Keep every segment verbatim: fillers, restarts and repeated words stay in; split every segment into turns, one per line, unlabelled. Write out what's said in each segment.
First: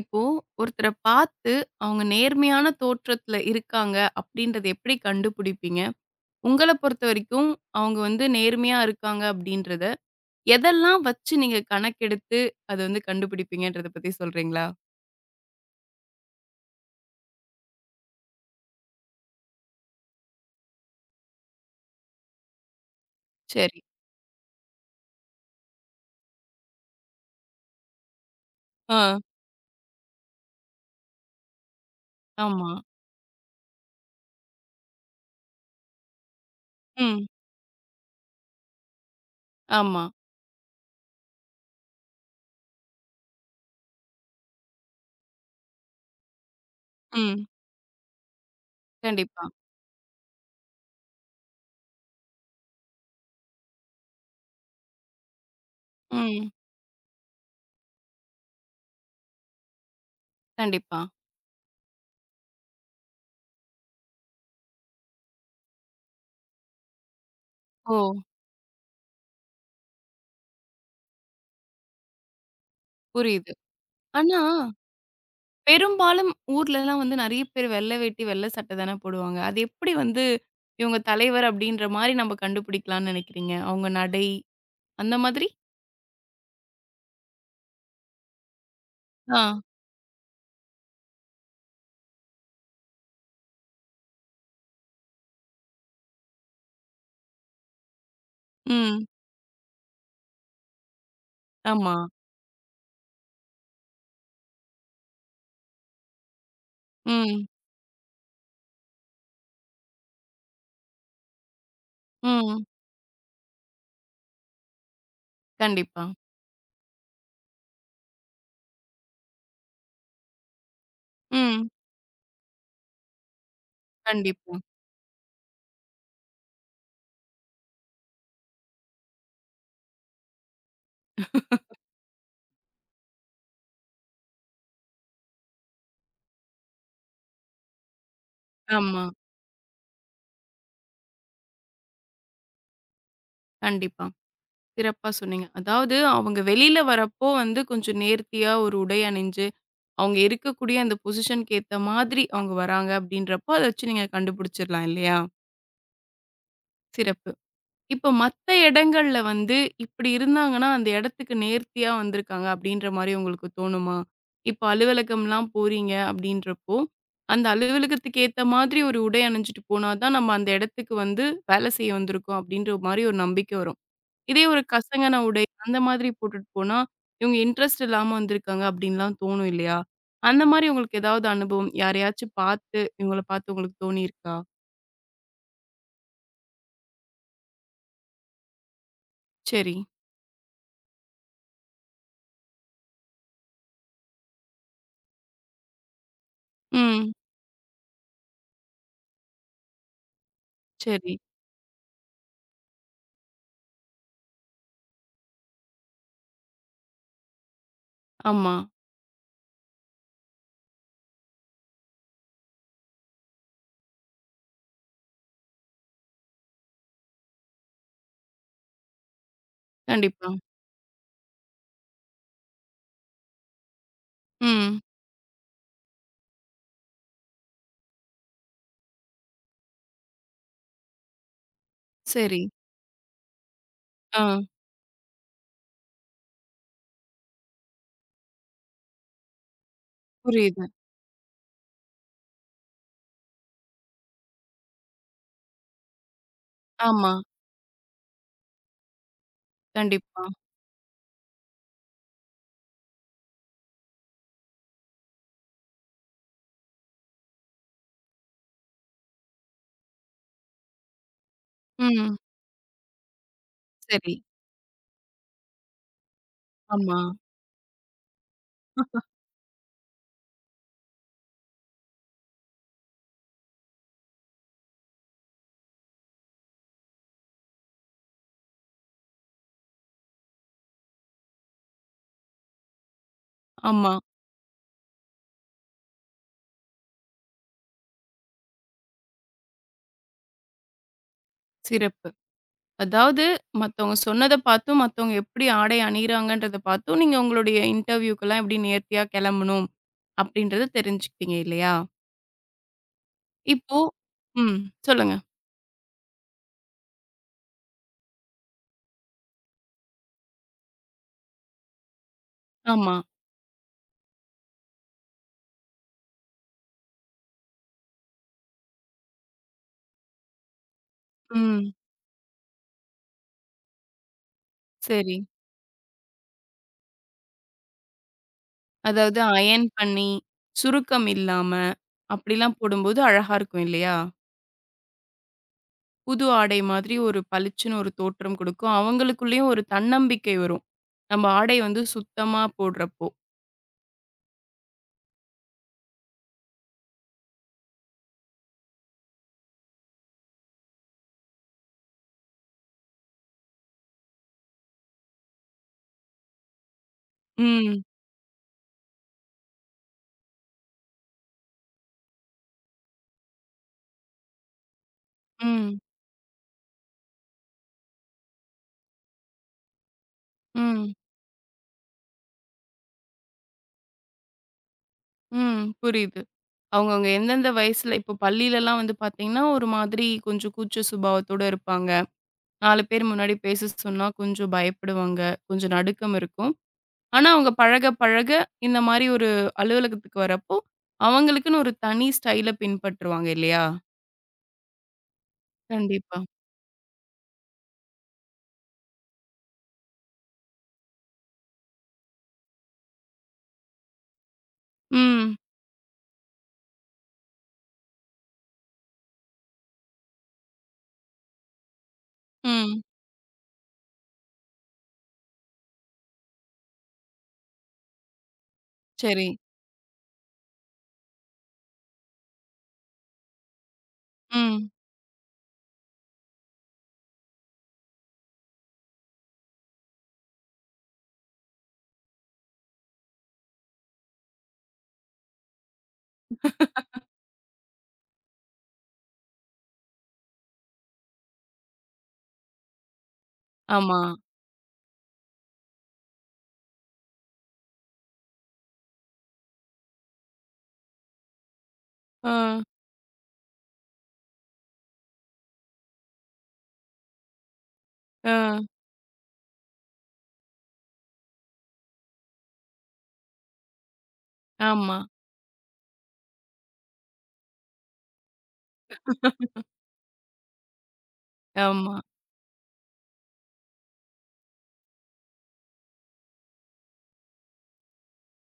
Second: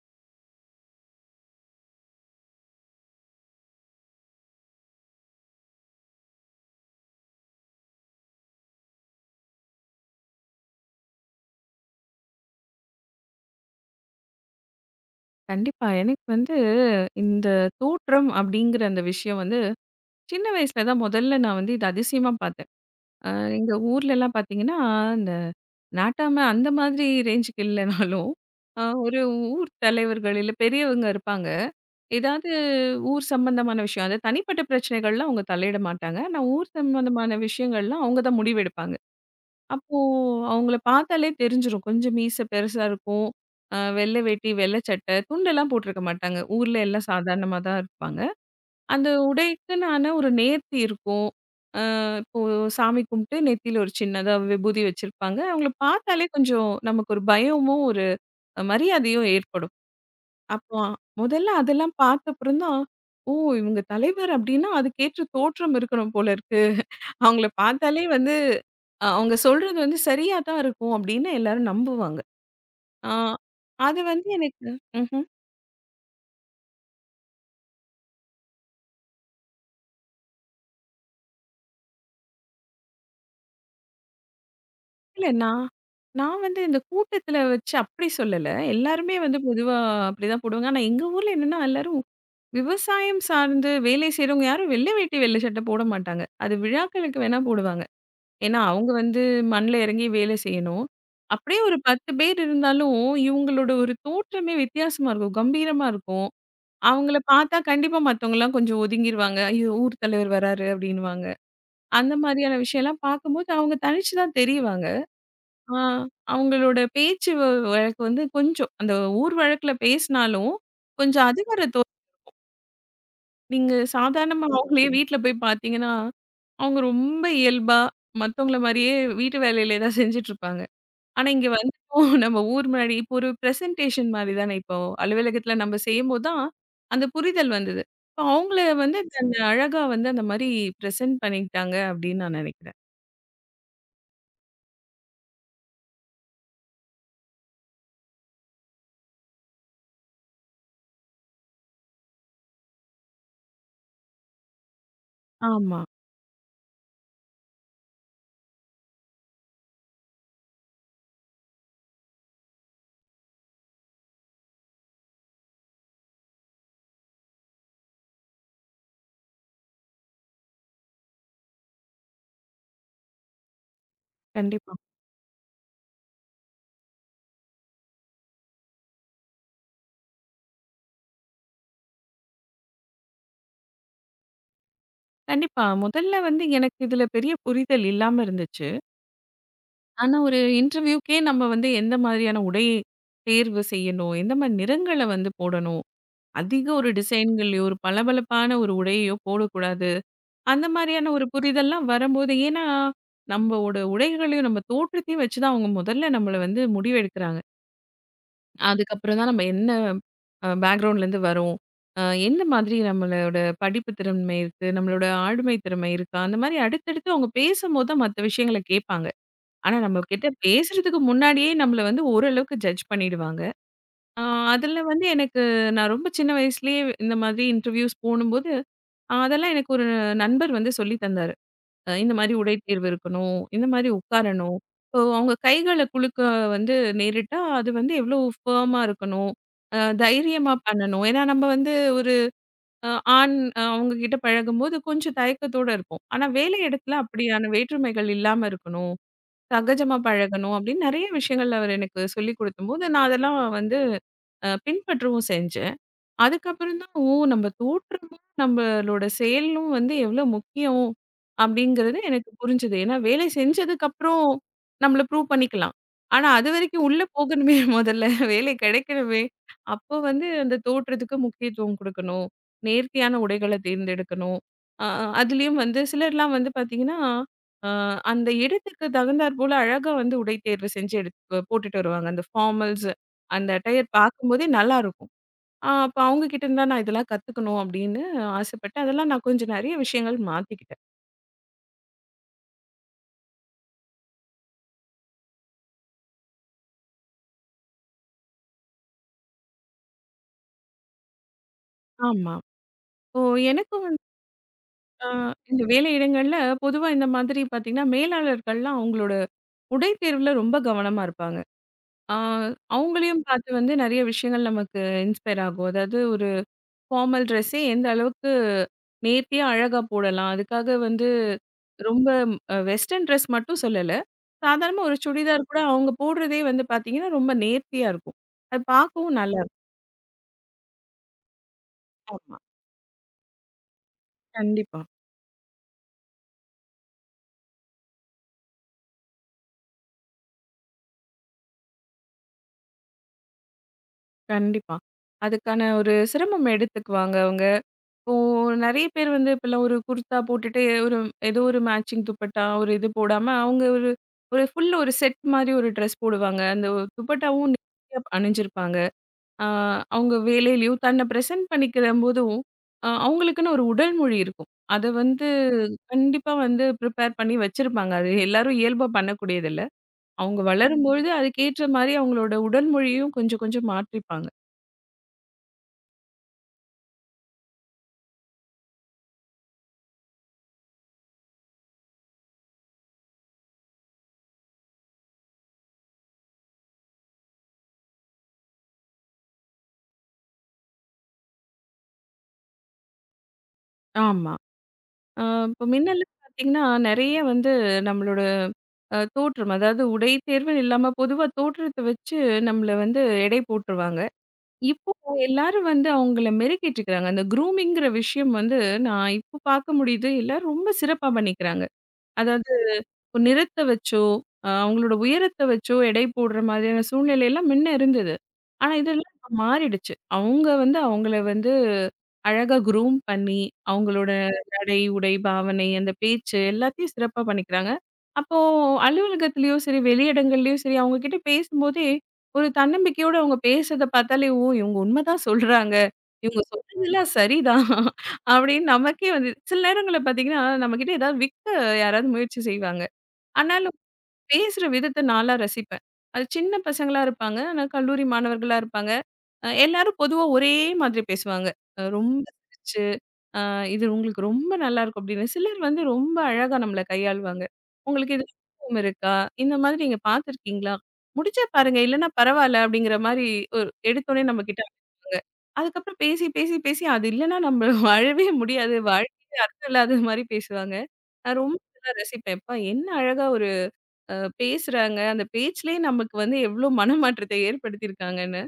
இப்போ ஒருத்தர பார்த்து அவங்க நேர்மையான தோற்றத்துல இருக்காங்க அப்படின்றத எப்படி கண்டுபிடிப்பீங்க? உங்கள பொறுத்தவரைக்கும் அவங்க வந்து நேர்மையா இருக்காங்க அப்படின்றத, எதெல்லாம் வச்சு நீங்க கணக்கெடுத்து அத வந்து கண்டுபிடிப்பீங்கன்றத பத்தி சொல்றீங்களா?
கண்டிப்பா. எனக்கு வந்து இந்த தோற்றம் அப்படிங்கிற அந்த விஷயம் வந்து, சின்ன வயசுல தான் முதல்ல நான் வந்து இது அதிசயமா பார்த்தேன். அ எங்க
சரி.
ஊர்லலாம் பார்த்தீங்கன்னா, இந்த நாட்டாம அந்த மாதிரி ரேஞ்சுக்கு இல்லனாலும், அ
ஆ.
ஒரு ஊர் தலைவர்கள் இல்ல பெரியவங்க இருப்பாங்க. ஏதாவது
ஆமா.
ஊர் சம்பந்தமான விஷயம். அது தனிப்பட்ட பிரச்சனைகள்லாம் அவங்க தலையிட மாட்டாங்க. ஆனா ஊர்
ம்.
சம்பந்தமான விஷயங்கள்லாம் அவங்க தான் முடிவெடுப்பாங்க. அப்போ
ஆமா.
அவங்கள பார்த்தாலே தெரிஞ்சிரும். கொஞ்சம் மீசை பெருசா இருக்கும். அ வெள்ளை வேட்டி, வெள்ளை சட்டை, துண்டெல்லாம் போட்டிருக்க மாட்டாங்க. ஊர்ல எல்லாம்
ம்.
சாதாரணமா தான் இருப்பாங்க. அந்த
கண்டிப்பா.
உடைக்குன்னான ஒரு நேர்த்தி இருக்கும். அ இப்போ சாமி கும்பிட்டு நெத்தியில ஒரு சின்னதா விபூதி வச்சிருப்பாங்க. அவங்கள பார்த்தாலே
ம்.
கொஞ்சம் நமக்கு ஒரு பயமும், ஒரு மரியாதையும் ஏற்படும். அப்போ
கண்டிப்பா.
முதல்ல அதெல்லாம் பார்த்தப்புறம் தான், "ஓ! இவங்க தலைவர் அப்டின்னா அதுக்கேற்ற தோற்றம் இருக்கணும் போல இருக்கு." அவங்கள
ஓ!
பார்த்தாலே வந்து அ அவங்க சொல்றது வந்து சரியா தான் இருக்கும் அப்படின்னு எல்லாரும் நம்புவாங்க. ஆ
புரியுது.
அது வந்து
ஆனா
எனக்கு ம்ஹ்ம்.
பெரும்பாலும் ஊர்லலாம் வந்து நெறைய பேர் வெள்ள வேட்டி, வெள்ள சட்டை தானே போடுவாங்க. அது எப்படி வந்து இவங்க தலைவர் அப்படின்ற மாரி நம்ம கண்டுபிடிக்கலாம்னு நெனைக்கிறீங்க? அவங்க நடை அந்த
இல்ல
மாதிரி?
நான் நான் வந்து இந்த கூட்டத்தில வச்சு அப்படி சொல்லல. எல்லாருமே வந்து
ஆ.
பொதுவா அப்படிதான் போடுவாங்க. ஆனா எங்க ஊர்ல என்னன்னா எல்லாரும் விவசாயம் சார்ந்து வேலை செய்றவங்க யாரும் வெள்ளை வேட்டி, வெள்ளை சட்டை போட மாட்டாங்க. அது விழாக்களுக்கு வேணா போடுவாங்க. ஏன்னா அவங்க
ம்.
வந்து மண்ல இறங்கி வேலை செய்யணும். அப்படியே ஒரு
ஆமா.
பத்து பேர் இருந்தாலும் இவங்களோட ஒரு தோற்றமே வித்தியாசமா இருக்கும். கம்பீரமா இருக்கும். அவங்கள
ம்.
பார்த்தா கண்டிப்பா மத்தவங்கலாம் கொஞ்சம் ஒதுங்கிருவாங்க. ஐயோ! ஊர் தலைவர் வராரு அப்டின்னுவாங்க. அந்த மாதிரியான
ம்.
விஷயம்லாம் பார்க்கும்போது அவங்க தனிச்சு தான் தெரிவாங்க. ஆ
கண்டிப்பா.
அவங்களோட பேச்சு வ வழக்கு வந்து கொஞ்சம் அந்த ஊர் வழக்குல பேசினாலும், கொஞ்சம் அதிகார
ம்.
தோ நீங்க சாதாரணமா
கண்டிப்பா.
அவங்களே வீட்ல போய் பார்த்தீங்கன்னா, அவங்க ரொம்ப இயல்பா மத்தவங்கள மாரியே வீட்டு வேலையில ஏதாவது செஞ்சுட்டு இருப்பாங்க. ஆனா, இங்க வந்து இப்போ நம்ம ஊர் முன்னாடி இப்போ ஒரு பிரசன்டேஷன் மாரி தானே இப்போ அலுவலகத்துல நம்ம செய்யும்போது தான், அந்த புரிதல் வந்தது. இப்போ அவங்கள வந்து
ஆமா.
தன்னை அழகா வந்து அந்த மாரி பிரசன்ட் பண்ணிக்கிட்டாங்க அப்படின்னு நான் நினைக்கிறேன்.
கண்டிப்பா. சிறப்பா சொன்னீங்க. அதாவது அவங்க வெளியில வரப்போ வந்து கொஞ்சம் நேர்த்தியா ஒரு உடை அணிஞ்சு, அவங்க இருக்கக்கூடிய அந்த பொசிஷனுக்கு ஏத்த மாதிரி அவங்க வராங்க அப்படின்றப்போ, அத வச்சு நீங்க கண்டுபிடிச்சிடலாம் இல்லையா?
ஆமா.
சிறப்பு. இப்ப மத்த இடங்கள்ல வந்து இப்படி இருந்தாங்கன்னா, அந்த இடத்துக்கு நேர்த்தியா வந்திருக்காங்க அப்படின்ற மாரி உங்களுக்கு தோணுமா? இப்ப அலுவலகம்லாம் போறீங்க அப்படின்றப்போ, அந்த அலுவலகத்துக்கு ஏத்த மாதிரி ஒரு உடை அணிஞ்சுட்டு போனா தான் நம்ம அந்த இடத்துக்கு வந்து வேலை செய்ய வந்திருக்கோம் அப்படின்ற மாரி ஒரு நம்பிக்கை வரும். இதே ஒரு
கண்டிப்பா.
கசங்கன உடை அந்த மாதிரி போட்டுட்டு போனா, இவங்க இன்ட்ரெஸ்ட் இல்லாம வந்திருக்காங்க அப்படின்லாம் தோணும் இல்லையா? அந்த மாரி உங்களுக்கு ஏதாவது அனுபவம் யாரையாச்சும் பார்த்து இவங்கள பார்த்து உங்களுக்கு தோணியிருக்கா?
கண்டிப்பா. முதல்ல வந்து எனக்கு இதுல பெரிய புரிதல் இல்லாம இருந்துச்சு.
சரி.
ஆனா, ஒரு இன்டர்வியூக்கே நம்ம வந்து எந்த மாதிரியான உடை தேர்வு செய்யணும், எந்த மாரி நிறங்கள வந்து போடணும், அதிக ஒரு
ம்.
டிசைன்களையோ, ஒரு பளபளப்பான ஒரு உடையையோ போடக்கூடாது. அந்த மாரியான
சரி.
ஒரு புரிதல்லாம் வரும்போது ஏன்னா, நம்மோட உடைகளையும், நம்ம தோற்றத்தையும் வச்சு தான் அவங்க முதல்ல நம்மள வந்து முடிவெடுக்கிறாங்க.
ஆமா.
அதுக்கப்புறம் தான் நம்ம என்ன அ பேக்ரவுண்ட்லேருந்து வரோம். அ எந்த மாதிரி நம்மளோட படிப்பு திறமை இருக்கு, நம்மளோட ஆளுமை திறமை இருக்கா, அந்த மாரி அடுத்தடுத்து அவங்க பேசும்போது தான் மத்த விஷயங்கள கேட்பாங்க. ஆனா, நம்மகிட்ட
கண்டிப்பா.
பேசுறதுக்கு முன்னாடியே நம்மள வந்து ஓரளவுக்கு ஜட்ஜ் பண்ணிடுவாங்க. அ
ம்.
அதில வந்து எனக்கு நான் ரொம்ப சின்ன வயசுலயே இந்த மாதிரி இன்டர்வியூஸ் போணும்போது, அதெல்லாம் எனக்கு ஒரு நண்பர் வந்து சொல்லி தந்தாரு. அ இந்த மாரி
சரி.
உடை தேர்வு இருக்கணும். இந்த மாரி
ஆ.
உட்காரணும். இப்போ அவங்க கைகள குலுக்க வந்து நேரிட்டா, அது வந்து எவ்வளோ ஃபர்மா இருக்கணும். அ தைரியமா
புரியுது.
பண்ணணும். ஏன்னா நம்ம வந்து ஒரு அ ஆண் அ அவங்க கிட்ட பழகும்போது கொஞ்சம் தயக்கத்தோட இருப்போம். ஆனா வேலை இடத்துல
ஆமா.
அப்படியான வேற்றுமைகள் இல்லாம இருக்கணும். சகஜமா
கண்டிப்பா.
பழகணும் அப்படின்னு நெறைய விஷயங்கள் அவர் எனக்கு சொல்லிக் குடுக்கும்போது, நான் அதெல்லாம் வந்து அ பின்பற்றவும் செஞ்சேன். அதுக்கப்புறம் தான், ஓ! நம்ம தோற்றமும், நம்மளோட செயலும் வந்து எவ்ளோ முக்கியம் அப்படிங்கிறது
ம்.
எனக்கு புரிஞ்சது. ஏன்னா, வேலை
சரி.
செஞ்சதுக்கப்புறம் நம்மள ப்ரூவ் பண்ணிக்கலாம். ஆனா, அதுவரைக்கும்
ஆமா.
உள்ள போகணுமே முதல்ல வேலை கிடைக்கணுமே! அப்போ வந்து அந்த தோற்றத்துக்கு முக்கியத்துவம் குடுக்கணும். நேர்த்தியான உடைகள தேர்ந்தெடுக்கணும். அ அதுலயும் வந்து சிலர்லாம் வந்து பார்த்தீங்கன்னா, அ அந்த இடத்துக்கு தகுந்தாற் போல அழகா வந்து உடை தேர்வு செஞ்சு எடுத் போட்டுட்டு வருவாங்க. அந்த ஃபார்மல்ஸ் அந்த அட்டையர்
ஆமா.
பார்க்கும்போதே நல்லாருக்கும். அ அப்ப அவங்க கிட்ட இருந்தா நான் இதெல்லாம் கத்துக்கணும் அப்படின்னு ஆசைப்பட்டேன். அதெல்லாம் நான் கொஞ்சம் நெறைய விஷயங்கள் மாத்திக்கிட்டேன்.
சிறப்பு. அதாவது மத்தவங்க சொன்னத பார்த்தும், மத்தவங்க எப்படி ஆடை அணியிறாங்கன்றத பார்த்தும், நீங்க உங்களுடைய இன்டர்வியூக்கெல்லாம் எப்படி நேர்த்தியா கெளம்பணும் அப்படின்றத தெரிஞ்சுக்கிட்டீங்க இல்லையா?
ஆமா. இப்போ
இப்போ
எனக்கும் வந்து
ம்.
அ
சொல்லுங்க.
இந்த வேலை இடங்கள்ல பொதுவா இந்த மாதிரி பார்த்தீங்கன்னா, மேலாளர்கள்லாம் அவங்களோட உடை தேர்வுல ரொம்ப கவனமா இருப்பாங்க. அ
ஆமா.
அவங்களையும் பார்த்து வந்து நெறைய விஷயங்கள் நமக்கு இன்ஸ்பயர் ஆகும். அதாவது ஒரு ஃபார்மல் ட்ரெஸ்ஸே எந்த அளவுக்கு நேர்த்தியா அழகா போடலாம். அதுக்காக வந்து
ம்.
ரொம்ப அ வெஸ்டர்ன் ட்ரெஸ் மட்டும் சொல்லல. சாதாரணமா ஒரு
சரி.
சுடிதார் கூட அவங்க போடுறதே வந்து பார்த்தீங்கன்னா, ரொம்ப நேர்த்தியா இருக்கும். அது பார்க்கவும்
அதாவது
நல்லா இருக்கும்.
அயர்ன் பண்ணி, சுருக்கம் இல்லாம
ஆமா.
அப்படிலாம் போடும்போது அழகா இருக்கும் இல்லையா?
கண்டிப்பா,
புது ஆடை மாதிரி ஒரு பளிச்சுன்னு ஒரு தோற்றம் கொடுக்கும். அவங்களுக்குள்ளேயும் ஒரு தன்னம்பிக்கை வரும். நம்ம ஆடை வந்து சுத்தமா போடுறப்போ.
கண்டிப்பா. அதுக்கான ஒரு சிரமம் எடுத்துக்குவாங்க அவங்க. இப்போ நெறைய பேர் வந்து இப்பலாம் ஒரு குர்தா போட்டுட்டு ஒரு ஏதோ ஒரு மேட்சிங் துப்பட்டா, ஒரு இது போடாம அவங்க ஒரு ஒரு ஃபுல் ஒரு செட் மாரி ஒரு ட்ரெஸ் போடுவாங்க. அந்த ஒரு துப்பட்டாவும்
ம்.
நேர்த்தியா அணிஞ்சிருப்பாங்க. ஆ, அவங்க வேலையிலயும் தன்னை பிரசன்ட் பண்ணிக்கிறம்போதும், அ அவங்களுக்குன்னு ஒரு உடல் மொழி இருக்கும். அத வந்து
ம்.
கண்டிப்பா வந்து ப்ரிப்பேர் பண்ணி வச்சிருப்பாங்க. அது எல்லாரும் இயல்பா பண்ணக்கூடியதில்ல. அவங்க
ம்.
வளரும்பொழுது அதுக்கேற்ற மாரி அவங்களோட உடல் மொழியும் கொஞ்சம் கொஞ்சம் மாற்றிப்பாங்க.
ம். புரியுது. அவங்கவங்க எந்தெந்த வயசுல இப்போ பள்ளியிலலாம் வந்து பார்த்தீங்கன்னா, ஒரு மாதிரி கொஞ்சம் கூச்ச சுபாவத்தோட இருப்பாங்க. நாலு பேர் முன்னாடி பேச சொன்னா கொஞ்சம் பயப்படுவாங்க. கொஞ்சம் நடுக்கம் இருக்கும். ஆனா அவங்க பழக பழக இந்த மாரி ஒரு அலுவலகத்துக்கு வரப்போ, அவங்களுக்குன்னு ஒரு தனி ஸ்டைல பின்பற்றுவாங்க இல்லையா?
ஆமா. ஆ இப்போ முன்னெல்லாம்
கண்டிப்பா.
பார்த்தீங்கன்னா, நெறைய வந்து நம்மளோட அ தோற்றம், அதாவது உடை தேர்வுன்னு இல்லாம பொதுவா தோற்றத்த வச்சு நம்மள வந்து எடை போட்டுருவாங்க. இப்போ
ம்.
எல்லாரும் வந்து அவங்கள மெருகேற்றிக்கிறாங்க. இருக்கிறாங்க. அந்த க்ரூமிங்கிற விஷயம் வந்து நான் இப்போ பார்க்க முடியுது. எல்லாரும் ரொம்ப சிறப்பா பண்ணிக்கிறாங்க. அதாவது
ம்.
நிறத்த வச்சோ, அ அவங்களோட உயரத்த வச்சோ எடை போடுற மாதிரியான சூழ்நிலைலாம் முன்ன இருந்தது. ஆனா இதெல்லாம் இப்ப
சரி.
மாறிடுச்சு. அவங்க வந்து அவங்கள வந்து அழகா குரூம் பண்ணி, அவங்களோட
ம்.
நடை, உடை, பாவனை, அந்த பேச்சு எல்லாத்தையும் சிறப்பா பண்ணிக்கிறாங்க. அப்போ அலுவலகத்திலயோ சரி, வெளியிடங்கள்லயோ சரி, அவங்க கிட்ட பேசும்போதே ஒரு தன்னம்பிக்கையோட அவங்க பேசுறத பார்த்தாலே, ஓ! இவங்க உண்மதான் சொல்றாங்க. இவங்க சொல்றதெல்லாம் சரிதான். அப்படின்னு நமக்கே வந்து சில நேரங்கள்ல பார்த்தீங்கன்னா, நம்மகிட்ட ஏதாவது விக்க யாராவது முயற்சி செய்வாங்க. ஆனாலும்
ஆமா.
பேசுற விதத்த நான்லாம் ரசிப்பேன். அது சின்ன பசங்களா இருப்பாங்க. ஆனா கல்லூரி மாணவர்களா இருப்பாங்க. அ எல்லாரும் பொதுவா ஒரே மாதிரி பேசுவாங்க. அ ரொம்ப
ஆ,
சிரிச்சு, அ "இது உங்களுக்கு ரொம்ப நல்லாயிருக்கும்" அப்படின்னு சிலர் வந்து ரொம்ப அழகா நம்மள கையாளுவாங்க. "உங்களுக்கு இது
ஆ,
அனுபவம் இருக்கா? இந்த மாதிரி நீங்க பார்த்துருக்கீங்களா? முடிச்சா பாருங்க, இல்லன்னா பரவால்ல" அப்படிங்கிற மாரி ஒரு எடுத்தோனே நம்ம கிட்ட
ஆமா,
அனுப்புவாங்க. அதுக்கப்புறம் பேசி, பேசி, பேசி அது இல்லன்னா நம்ம வாழவே முடியாது. வாழ்க்கையே அர்த்தம் இல்லாத மாரி பேசுவாங்க. நான் ரொம்ப
ஆமா.
இதெல்லாம் ரசிப்பேன். "எப்பா என்ன அழகா ஒரு அ பேசுறாங்க. அந்த பேச்சிலேயே நமக்கு வந்து எவ்ளோ மனமாற்றத்தை ஏற்படுத்தியிருக்காங்கன்னு.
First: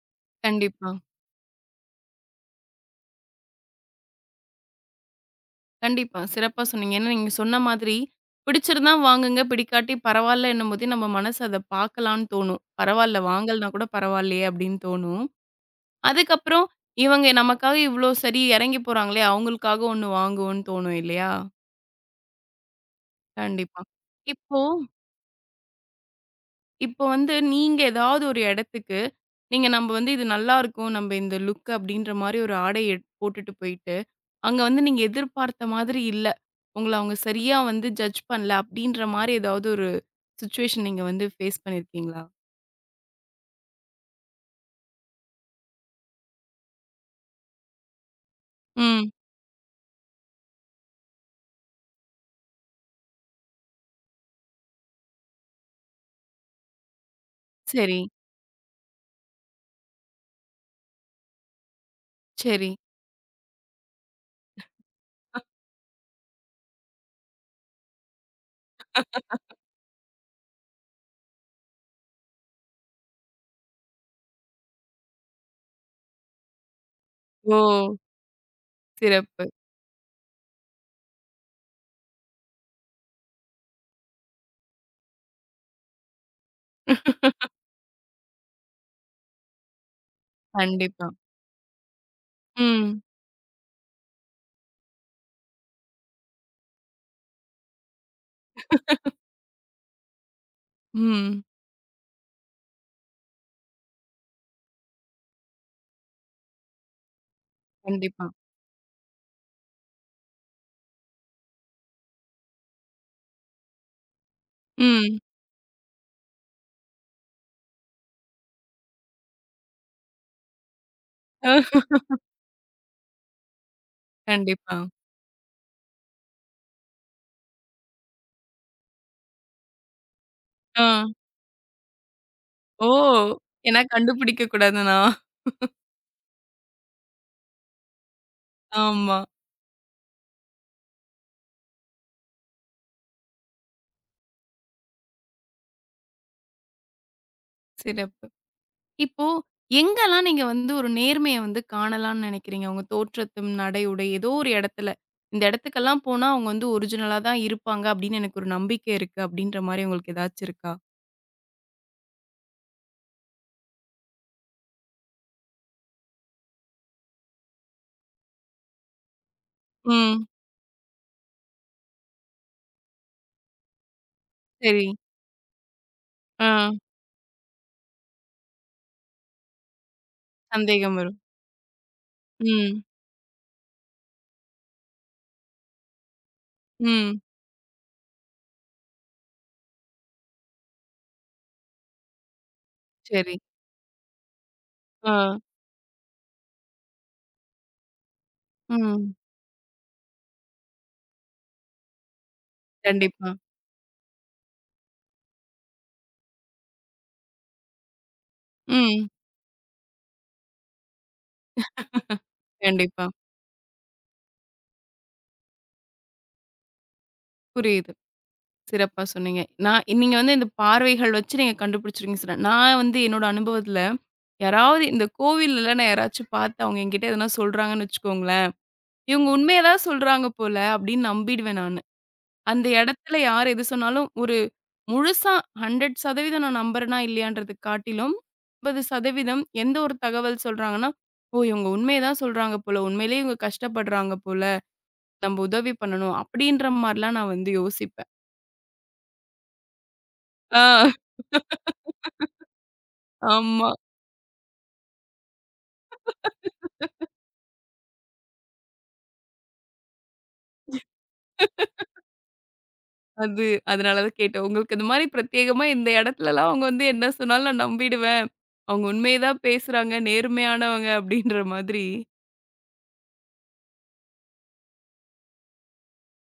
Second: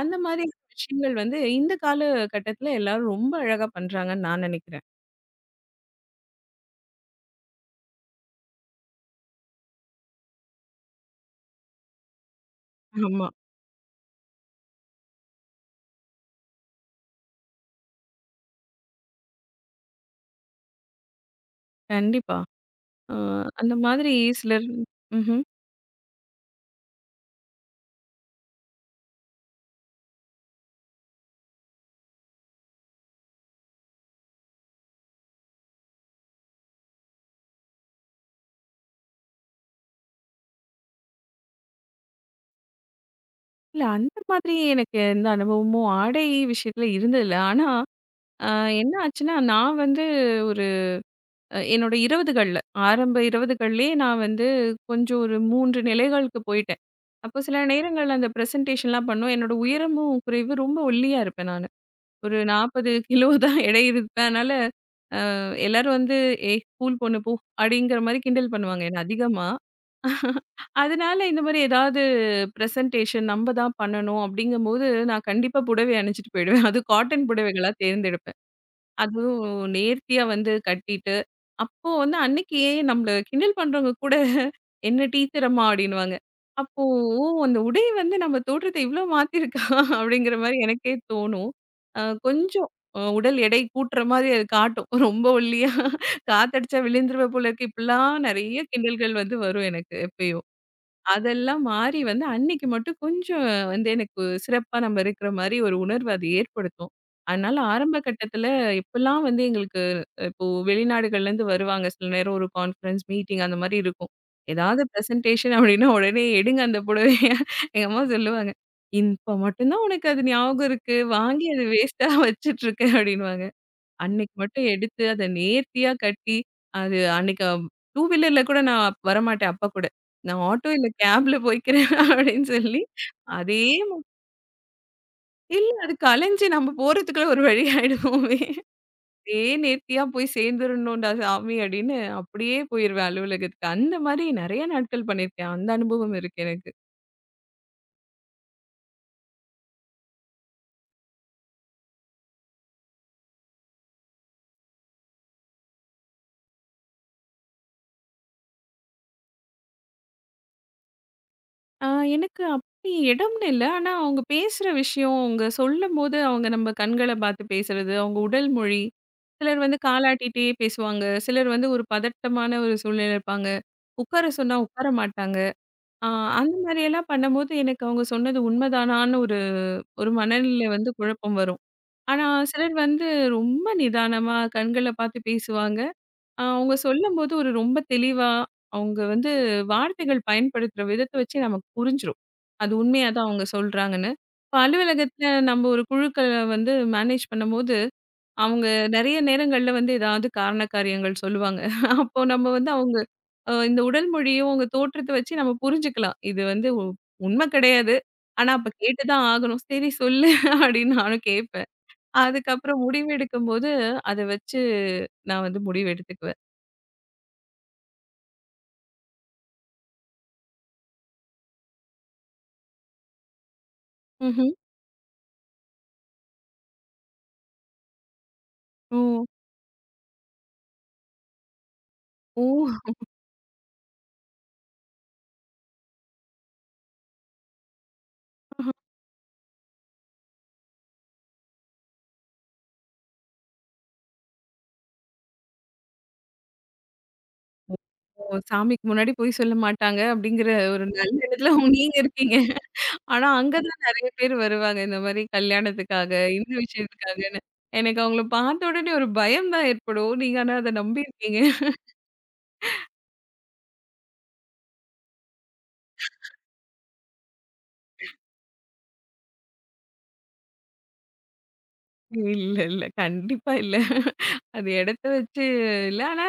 அந்த மாரி
கண்டிப்பா,
விஷயங்கள் வந்து இந்த கால கட்டத்துல எல்லாரும் ரொம்ப அழகா பண்றாங்கன்னு நான் நெனைக்கிறேன்.
கண்டிப்பா. சிறப்பா சொன்னீங்க. ஏன்னா, நீங்க சொன்ன மாதிரி பிடிச்சிருந்தா வாங்குங்க, பிடிக்காட்டி பரவாயில்ல என்னும்போதே நம்ம மனசு அத பார்க்கலான்னு தோணும். பரவால்ல
ஆமா.
வாங்கலனா கூட பரவாயில்லையே அப்படின்னு தோணும். அதுக்கப்புறம் இவங்க நமக்காக இவ்ளோ சரி இறங்கி போறாங்களே, அவங்களுக்காக ஒண்ணு வாங்குவோம்ன்னு தோணும் இல்லையா?
கண்டிப்பா. அ அந்த
கண்டிப்பா.
மாதிரி
இப்போ
சிலர் ம்ஹ்ம்.
இப்போ வந்து நீங்க ஏதாவது ஒரு இடத்துக்கு, நீங்க நம்ப வந்து இது நல்லாருக்கும், நம்ப இந்த லுக் அப்படின்ற மாரி ஒரு ஆடை எடு போட்டுட்டு போயிட்டு அங்க வந்து நீங்க எதிர்பார்த்த மாதிரி இல்ல. உங்கள அவங்க சரியா வந்து ஜட்ஜ் பண்ணல அப்டின்ற மாரி ஏதாவது ஒரு சிச்சுவேஷன் நீங்க வந்து ஃபேஸ் பண்ணியிருக்கீங்களா?
இல்ல அந்த மாதிரி எனக்கு எந்த அனுபவமும் ஆடை விஷயத்துல இருந்ததில்ல. ஆனா, அ என்ன
ம்.
ஆச்சுன்னா, நான் வந்து ஒரு அ என்னோட இருபதுகள்ல ஆரம்ப இருபதுகள்லயே நான் வந்து கொஞ்சம் ஒரு மூன்று நிலைகளுக்கு போயிட்டேன். அப்போ சில
சரி,
நேரங்கள்ல அந்த பிரசன்டேஷன்லாம் பண்ணும். என்னோட உயரமும் குறைவு. ரொம்ப ஒல்லியா இருப்பேன் நானு. ஒரு
சரி.
நாற்பது கிலோ தான் எடை இருப்பேன். அதனால அ எல்லாரும் வந்து "ஏய் ஸ்கூல் பொண்ணு போ" அப்படிங்கிற மாரி கிண்டல் பண்ணுவாங்க என்ன அதிகமா. அதனால இந்த மாரி ஏதாவது பிரசன்டேஷன் நம்ம தான் பண்ணணும் அப்படிங்கும்போது, நான் கண்டிப்பா புடவை அணிஞ்சுட்டு போயிடுவேன். அதுவும் காட்டன்
ஓ!
புடவைகளா தேர்ந்தெடுப்பேன்.
சிறப்பு.
அதுவும் நேர்த்தியா வந்து கட்டிட்டு, அப்போ வந்து அன்னைக்கு ஏன் நம்மள கிண்டல் பண்றவங்க கூட "என்ன டீச்சர் அம்மா" அப்படின்னுவாங்க. அப்போ "ஓ! அந்த உடை வந்து நம்ம தோற்றத்த இவ்ளோ மாத்தியிருக்கா" அப்படிங்கிற மாரி எனக்கே
கண்டிப்பா.
தோணும். அ கொஞ்சம்
ம்.
அ உடல் எடை கூட்டுற மாரி அது காட்டும். ரொம்ப ஒல்லியா காத்தடிச்சா விழுந்துருவ போல இருக்கு. இப்படிலாம் நெறைய கிண்டல்கள் வந்து வரும் எனக்கு எப்பயும்.
ம்.
அதெல்லாம் மாறி வந்து அன்னைக்கு மட்டும் கொஞ்சம் வந்து எனக்கு சிறப்பா நம்ம இருக்கிற மாரி ஒரு உணர்வு அது ஏற்படுத்தும். அதனால ஆரம்ப
கண்டிப்பா.
கட்டத்துல இப்பல்லாம் வந்து எங்களுக்கு அஹ், இப்போ வெளிநாடுகள்லேருந்து வருவாங்க. சில நேரம் ஒரு கான்ஃபரன்ஸ், மீட்டிங் அந்த மாரி இருக்கும். ஏதாவது
ம்.
பிரசன்டேஷன் அப்டின்னா உடனே எடுங்க அந்த புடவைய. எங்க அம்மா சொல்லுவாங்க. "இப்ப மட்டும் தான் உனக்கு அது ஞாபகம் இருக்கு. வாங்கி அத வேஸ்ட்டா வச்சுட்டு இருக்க" அப்டின்னுவாங்க. அன்னைக்கு மட்டும்
கண்டிப்பா.
எடுத்து அத நேர்த்தியா கட்டி, அது அன்னைக்கு டூ வீலர்ல கூட நான் வரமாட்டேன் அப்பா கூட. நான் ஆட்டோ
ஆ.
இல்ல கேப்ல போய்க்கிறேன் அப்படின்னு சொல்லி,
ஓ!
அதே
ஏன்னா
மு-
கண்டுபிடிக்க கூடாதுன்னா.
இல்ல அது கலைஞ்சு நம்ம போறதுக்குள்ள ஒரு வழி ஆயிடுவோமே.
ஆமா.
அதே நேர்த்தியா போய் சேர்ந்துரணும்டா சாமி அப்படின்னு அப்படியே போயிருவேன் அலுவலகத்துக்கு. அந்த மாரி நெறைய நாட்கள் பண்ணியிருக்கேன். அந்த அனுபவம் இருக்கு எனக்கு.
சிறப்பு. இப்போ எங்கலாம் நீங்க வந்து ஒரு நேர்மைய வந்து காணலாம்னு நினைக்கிறீங்க? உங்க தோற்றத்தும், நடை, உடை ஏதோ ஒரு இடத்துல. இந்த இடத்துக்கெல்லாம் போனா அவங்க வந்து ஒரிஜினலா தான் இருப்பாங்க அப்படின்னு எனக்கு ஒரு நம்பிக்கை இருக்கு. அப்படின்ற மாரி உங்களுக்கு ஏதாச்சும் இருக்கா?
ஆ எனக்கு அப்படி இடம்னு இல்ல. ஆனா, அவங்க பேசுற விஷயம், அவங்க சொல்லும்போது அவங்க நம்ம கண்கள பார்த்து பேசுறது, அவங்க உடல் மொழி. சிலர் வந்து
ம்.
காலாட்டிட்டே பேசுவாங்க. சிலர் வந்து ஒரு பதட்டமான ஒரு சூழ்நிலையில இருப்பாங்க. உட்கார சொன்னா
சரி.
உட்கார மாட்டாங்க. ஆ
ஆ.
அந்த மாரியெல்லாம் பண்ணும்போது எனக்கு அவங்க சொன்னது உண்மைதானான்னு ஒரு ஒரு மனநிலை வந்து
சந்தேகம் வரும்.
குழப்பம் வரும். ஆனா, சிலர்
ம்.
வந்து ரொம்ப நிதானமா கண்கள பார்த்து பேசுவாங்க. அ அவங்க
ம்.
சொல்லும்போது ஒரு ரொம்ப தெளிவா, அவங்க வந்து வார்த்தைகள் பயன்படுத்துற விதத்த வச்சு நமக்கு புரிஞ்சிரும். அது உண்மையா தான்
சரி.
அவங்க சொல்றாங்கன்னு. இப்ப
ஆ.
அலுவலகத்துல நம்ம ஒரு குழுக்கள வந்து மேனேஜ் பண்ணும்போது, அவங்க
ம்.
நெறைய நேரங்கள்ல வந்து ஏதாவது காரண காரியங்கள் சொல்லுவாங்க. அப்போ நம்ம வந்து அவங்க
கண்டிப்பா.
அ இந்த உடல் மொழியும், அவங்க தோற்றத்த வச்சு நம்ம புரிஞ்சுக்கலாம். இது வந்து உ உண்ம கிடையாது. ஆனா அப்ப கேட்டு
ம்.
தான் ஆகணும். "சரி சொல்லு" அப்படின்னு நானும் கேட்பேன். அதுக்கப்புறம்
கண்டிப்பா.
முடிவெடுக்கும்போது, அத வச்சு நான் வந்து முடிவு எடுத்துக்குவேன்.
புரியுது. சிறப்பா சொன்னீங்க. நான் நீங்க வந்து இந்த பார்வைகள் வச்சு நீங்க கண்டுபிடிச்சிருக்கீங்க சொன்ன. நான் வந்து என்னோட அனுபவத்துல
ம்ஹ்ம்.
யாராவது இந்த கோவில்லலாம் நான் யாராச்சும் பார்த்து அவங்க என்கிட்ட எதனா சொல்றாங்கன்னு வச்சுக்கோங்களேன்
ஓ!
இவங்க உண்மைய தான் சொல்றாங்க போல அப்படின்னு நம்பிடுவேன் நானு.
ஓ!
அந்த இடத்துல யார் எது சொன்னாலும் ஒரு முழுசா நூறு சதவீதம் நான் நம்புறேனா இல்லையான்றத காட்டிலும் ஐம்பது சதவீதம் எந்த ஒரு தகவல் சொல்றாங்கன்னா, ஓ! இவங்க உண்மைய தான் சொல்றாங்க போல. உண்மையிலேயே இவங்க கஷ்டப்படுறாங்க போல. நம்ம உதவி பண்ணணும் அப்படின்ற மாரிலாம் நான் வந்து யோசிப்பேன்.
ஓ! சாமிக்கு முன்னாடி பொய் சொல்ல மாட்டாங்க அப்படிங்கிற ஒரு
ஆ
நல்ல எண்ணத்துல நீங்க இருக்கீங்க. ஆனா அங்க
ஆமா.
தான் நெறைய பேர் வருவாங்க. இந்த மாரி கல்யாணத்துக்காக, இந்த விஷயத்துக்காகன்னு. எனக்கு அவங்கள பார்த்த உடனே ஒரு பயம் தான் ஏற்படும். நீங்க ஆனா அத நம்பியிருக்கீங்க.
அது அதனால தான் கேட்டேன். உங்களுக்கு இந்த மாரி பிரத்யேகமா இந்த இடத்துலலாம் அவங்க வந்து என்ன சொன்னாலும் நான் நம்பிடுவேன். அவங்க உண்மைய தான் பேசுறாங்க, நேர்மையானவங்க அப்படின்ற மாதிரி.
இல்ல, இல்ல. கண்டிப்பா இல்ல. அது இடத்த வச்சு இல்ல. ஆனா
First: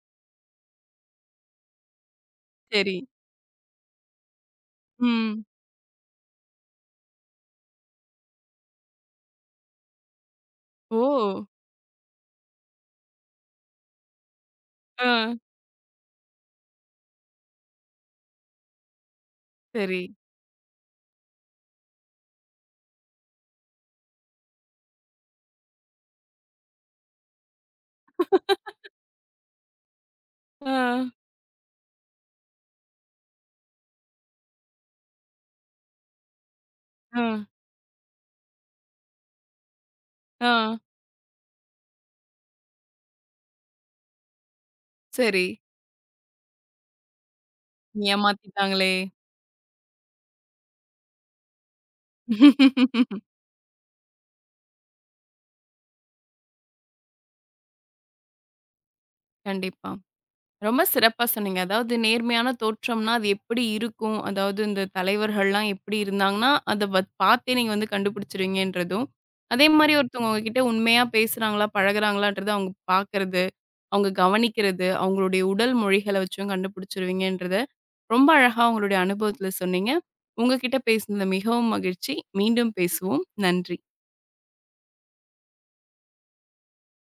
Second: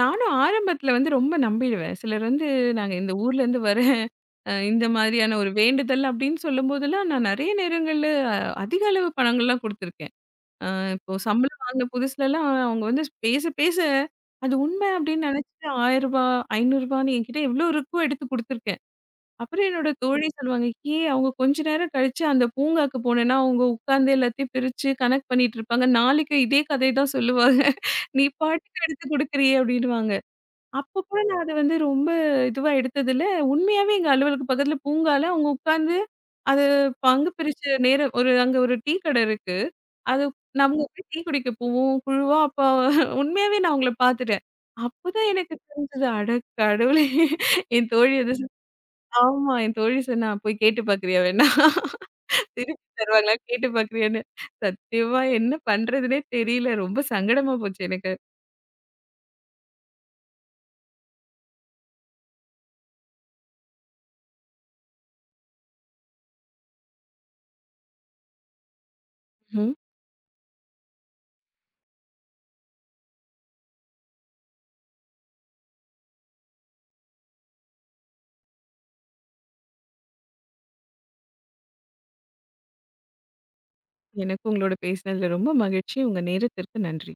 நானும் ஆரம்பத்துல வந்து ரொம்ப நம்பிடுவேன். சிலர் வந்து நாங்க
சரி.
இந்த ஊர்லேருந்து வரேன். அ இந்த மாதிரியான
ம்.
ஒரு வேண்டுதல் அப்படின்னு சொல்லும்போதெல்லாம் நான் நெறைய நேரங்கள்ல அதிக அளவு பணங்கள்லாம் குடுத்துருக்கேன். அ
ஓ!
இப்போ சம்பளம் வாங்கின புதுசுலலாம் அவங்க வந்து பேச, பேச அது உண்மை
ஆ.
அப்படின்னு நினைச்சுட்டு ரூ. ஆயிரம் ரூ. ஐநூறுன்னு என்கிட்ட எவ்வளோ இருக்கோ எடுத்து குடுத்துருக்கேன். அப்புறம் என்னோட
சரி.
தோழி சொல்லுவாங்க, "ஏன் அவங்க கொஞ்ச நேரம் கழிச்சு அந்த பூங்காக்கு போனேன்னா, அவங்க உட்கார்ந்து எல்லாத்தையும் பிரிச்சு கனெக்ட் பண்ணிட்டு இருப்பாங்க. நாளைக்கு இதே கதை தான் சொல்லுவாங்க. நீ பாட்டுக்கு எடுத்து குடுக்குறியே" அப்படின்னுவாங்க.
ஆ,
அப்போ கூட நான் அத வந்து ரொம்ப இதுவா எடுத்ததில்ல. உண்மையாவே எங்க அலுவலக பக்கத்துல பூங்கால அவங்க உட்கார்ந்து அது
ஆ,
பங்கு பிரிச்ச நேரம் ஒரு அங்க ஒரு டீ கடை இருக்கு. அது
ஆ.
நம்ம போய் டீ குடிக்க போவோம். குழுவா அப்ப உண்மையாவே நான் அவங்கள பார்த்துட்டேன். அப்பதான்
சரி.
எனக்கு தெரிஞ்சது, அட கடவுளே! என் தோழி வந்து சொ
ஏமாத்திட்டாங்களே!
ஆமா. என் தோழி சொன்னா, "போய் கேட்டு பார்க்குறியா வேணா? திருப்பி தருவாங்களா கேட்டு பார்க்குறியான்னு?" சத்தியமா என்ன பண்றதுன்னே தெரியல. ரொம்ப சங்கடமா போச்சு எனக்கு.
கண்டிப்பா. ரொம்ப சிறப்பா சொன்னீங்க. அதாவது நேர்மையான தோற்றம்னா, அது எப்படி இருக்கும்? அதாவது இந்த தலைவர்கள்லாம் எப்படி இருந்தாங்கன்னா, அத வத் பார்த்தே நீங்க வந்து கண்டுபிடிச்சுருவீங்கன்றதும், அதே
ம்.
மாரி ஒருத்தவங்க உங்ககிட்ட உண்மையா பேசுறாங்களா, பழகுறாங்களான்றத அவங்க பார்க்கறது, அவங்க கவனிக்கிறது, அவங்களுடைய உடல் மொழிகள வச்சும் கண்டுபிடிச்சுருவீங்கன்றத, ரொம்ப அழகா உங்களுடைய அனுபவத்தில சொன்னீங்க. உங்க கிட்ட பேசினது மிகவும் மகிழ்ச்சி. மீண்டும் பேசுவோம். நன்றி.
எனக்கு உங்களோட பேசினதுல ரொம்ப மகிழ்ச்சி. உங்க நேரத்திற்கு நன்றி.